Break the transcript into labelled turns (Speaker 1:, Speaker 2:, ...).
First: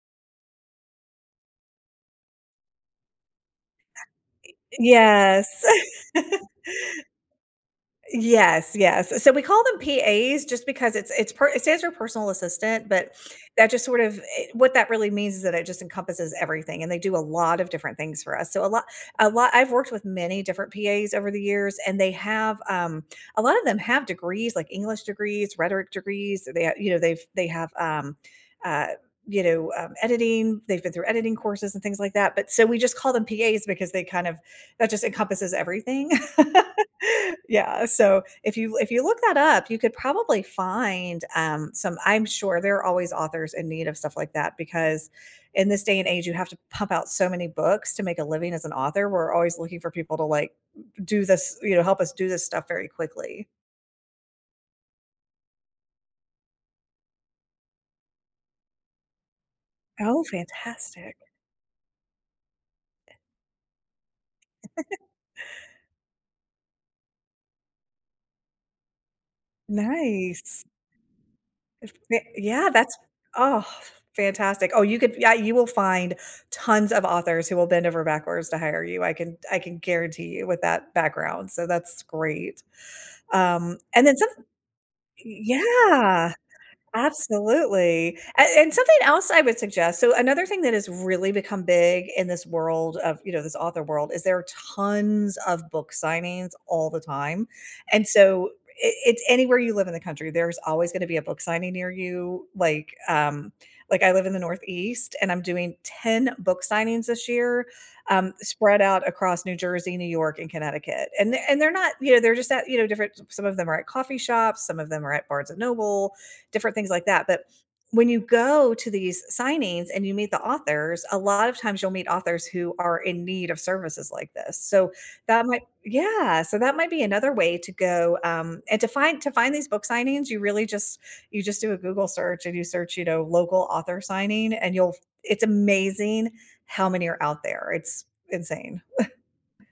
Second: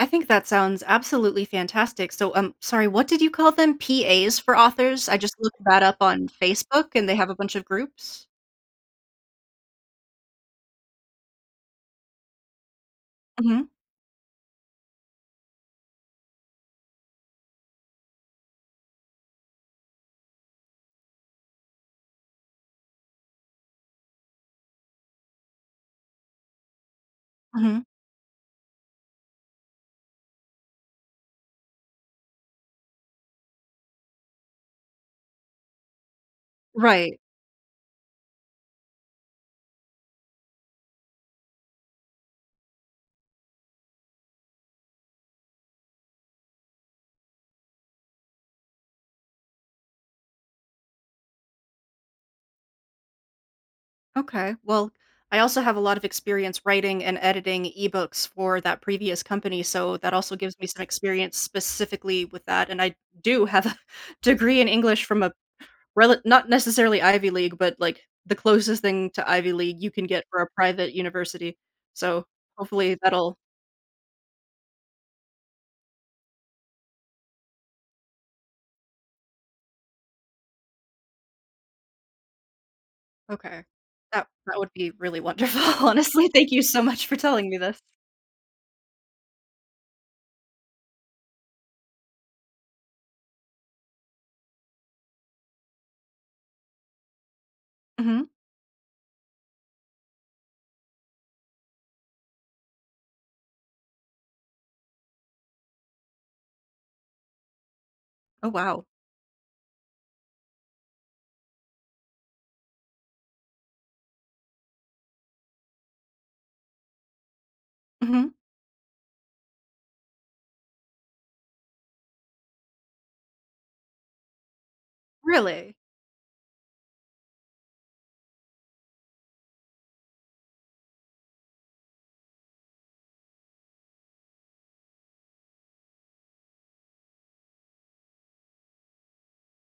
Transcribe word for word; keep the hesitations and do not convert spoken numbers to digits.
Speaker 1: I think that sounds absolutely fantastic, so Um, sorry, what did you call them?
Speaker 2: I
Speaker 1: PAs for authors? I just
Speaker 2: Yes.
Speaker 1: looked that up on Facebook, and they have a bunch of groups?
Speaker 2: Yes, yes. So we call them PAs, just because it's it's per It says your personal assistant, but
Speaker 1: Mhm.
Speaker 2: that just sort of i What that really means is that it just encompasses everything, and they do a lot of different things for us, so a lo a lo I've worked with many different PAs over the years, and they have, um A lot of them have degrees like English degrees, rhetoric degrees, and they, uh You know, they've they have,
Speaker 1: Mhm.
Speaker 2: um, uh, you know, um, editing, they've been through editing courses, and things like that, but So, we just call them PAs, because they kind of That just encompasses everything.
Speaker 1: Right.
Speaker 2: Yeah, so if you l if you look that up, you could probably find, um, some I'm sure, there are always authors in need of stuff like that, because in this day and age, you have to pump out so many books to make a living as an author. We're always looking for people to, like, d do this you know, help us do this stuff very quickly.
Speaker 1: Okay. Well, I also have a lot of experience writing and editing ebooks for that previous company, so that
Speaker 2: Oh,
Speaker 1: also gives me some
Speaker 2: fantastic.
Speaker 1: experience specifically with that, and I d
Speaker 2: Eh
Speaker 1: do have a degree in English from a p rela not necessarily Ivy League, but, like, the closest thing to Ivy League you can get for a
Speaker 2: Nice.
Speaker 1: private university.
Speaker 2: If
Speaker 1: So,
Speaker 2: they Yeah,
Speaker 1: hopefully
Speaker 2: that's
Speaker 1: that'll
Speaker 2: Oh, fantastic. Oh, you could Yeah, you will find tons of authors who will bend over backwards to hire you, I can I can guarantee you, with that background, so that's great,
Speaker 1: Okay.
Speaker 2: um, and then
Speaker 1: That
Speaker 2: somet
Speaker 1: that would be really
Speaker 2: Y Y
Speaker 1: wonderful. Honestly,
Speaker 2: Yeah,
Speaker 1: thank you so much for telling me this.
Speaker 2: absolutely. A And something else I would suggest, so another thing that has really become big in this world of, you know, this author world is there are tons of book signings all the time, and
Speaker 1: Mhm.
Speaker 2: so, i it's anywhere you live in the country, there's always gonna be a book signing near you, like, um Like, I live in the Northeast, and I'm doing ten book signings this year, um,
Speaker 1: Oh,
Speaker 2: spread
Speaker 1: wow.
Speaker 2: out across New Jersey, New York, and Connecticut, and they're they're not You know, they're just at, you know, different s Some of them are at coffee shops, some of them are at Barnes and Noble, different things like that, but when you
Speaker 1: Mhm.
Speaker 2: go to these signings and you meet the authors, a lot of times you'll meet authors who are in need of services like this, so that might
Speaker 1: Really?
Speaker 2: Yeah, so that might be another way to go, um and to find to find these book signings, you really just you just do a Google search, and you search, you know, "local author signing," and you'll f It's amazing how many are out there, it's insane.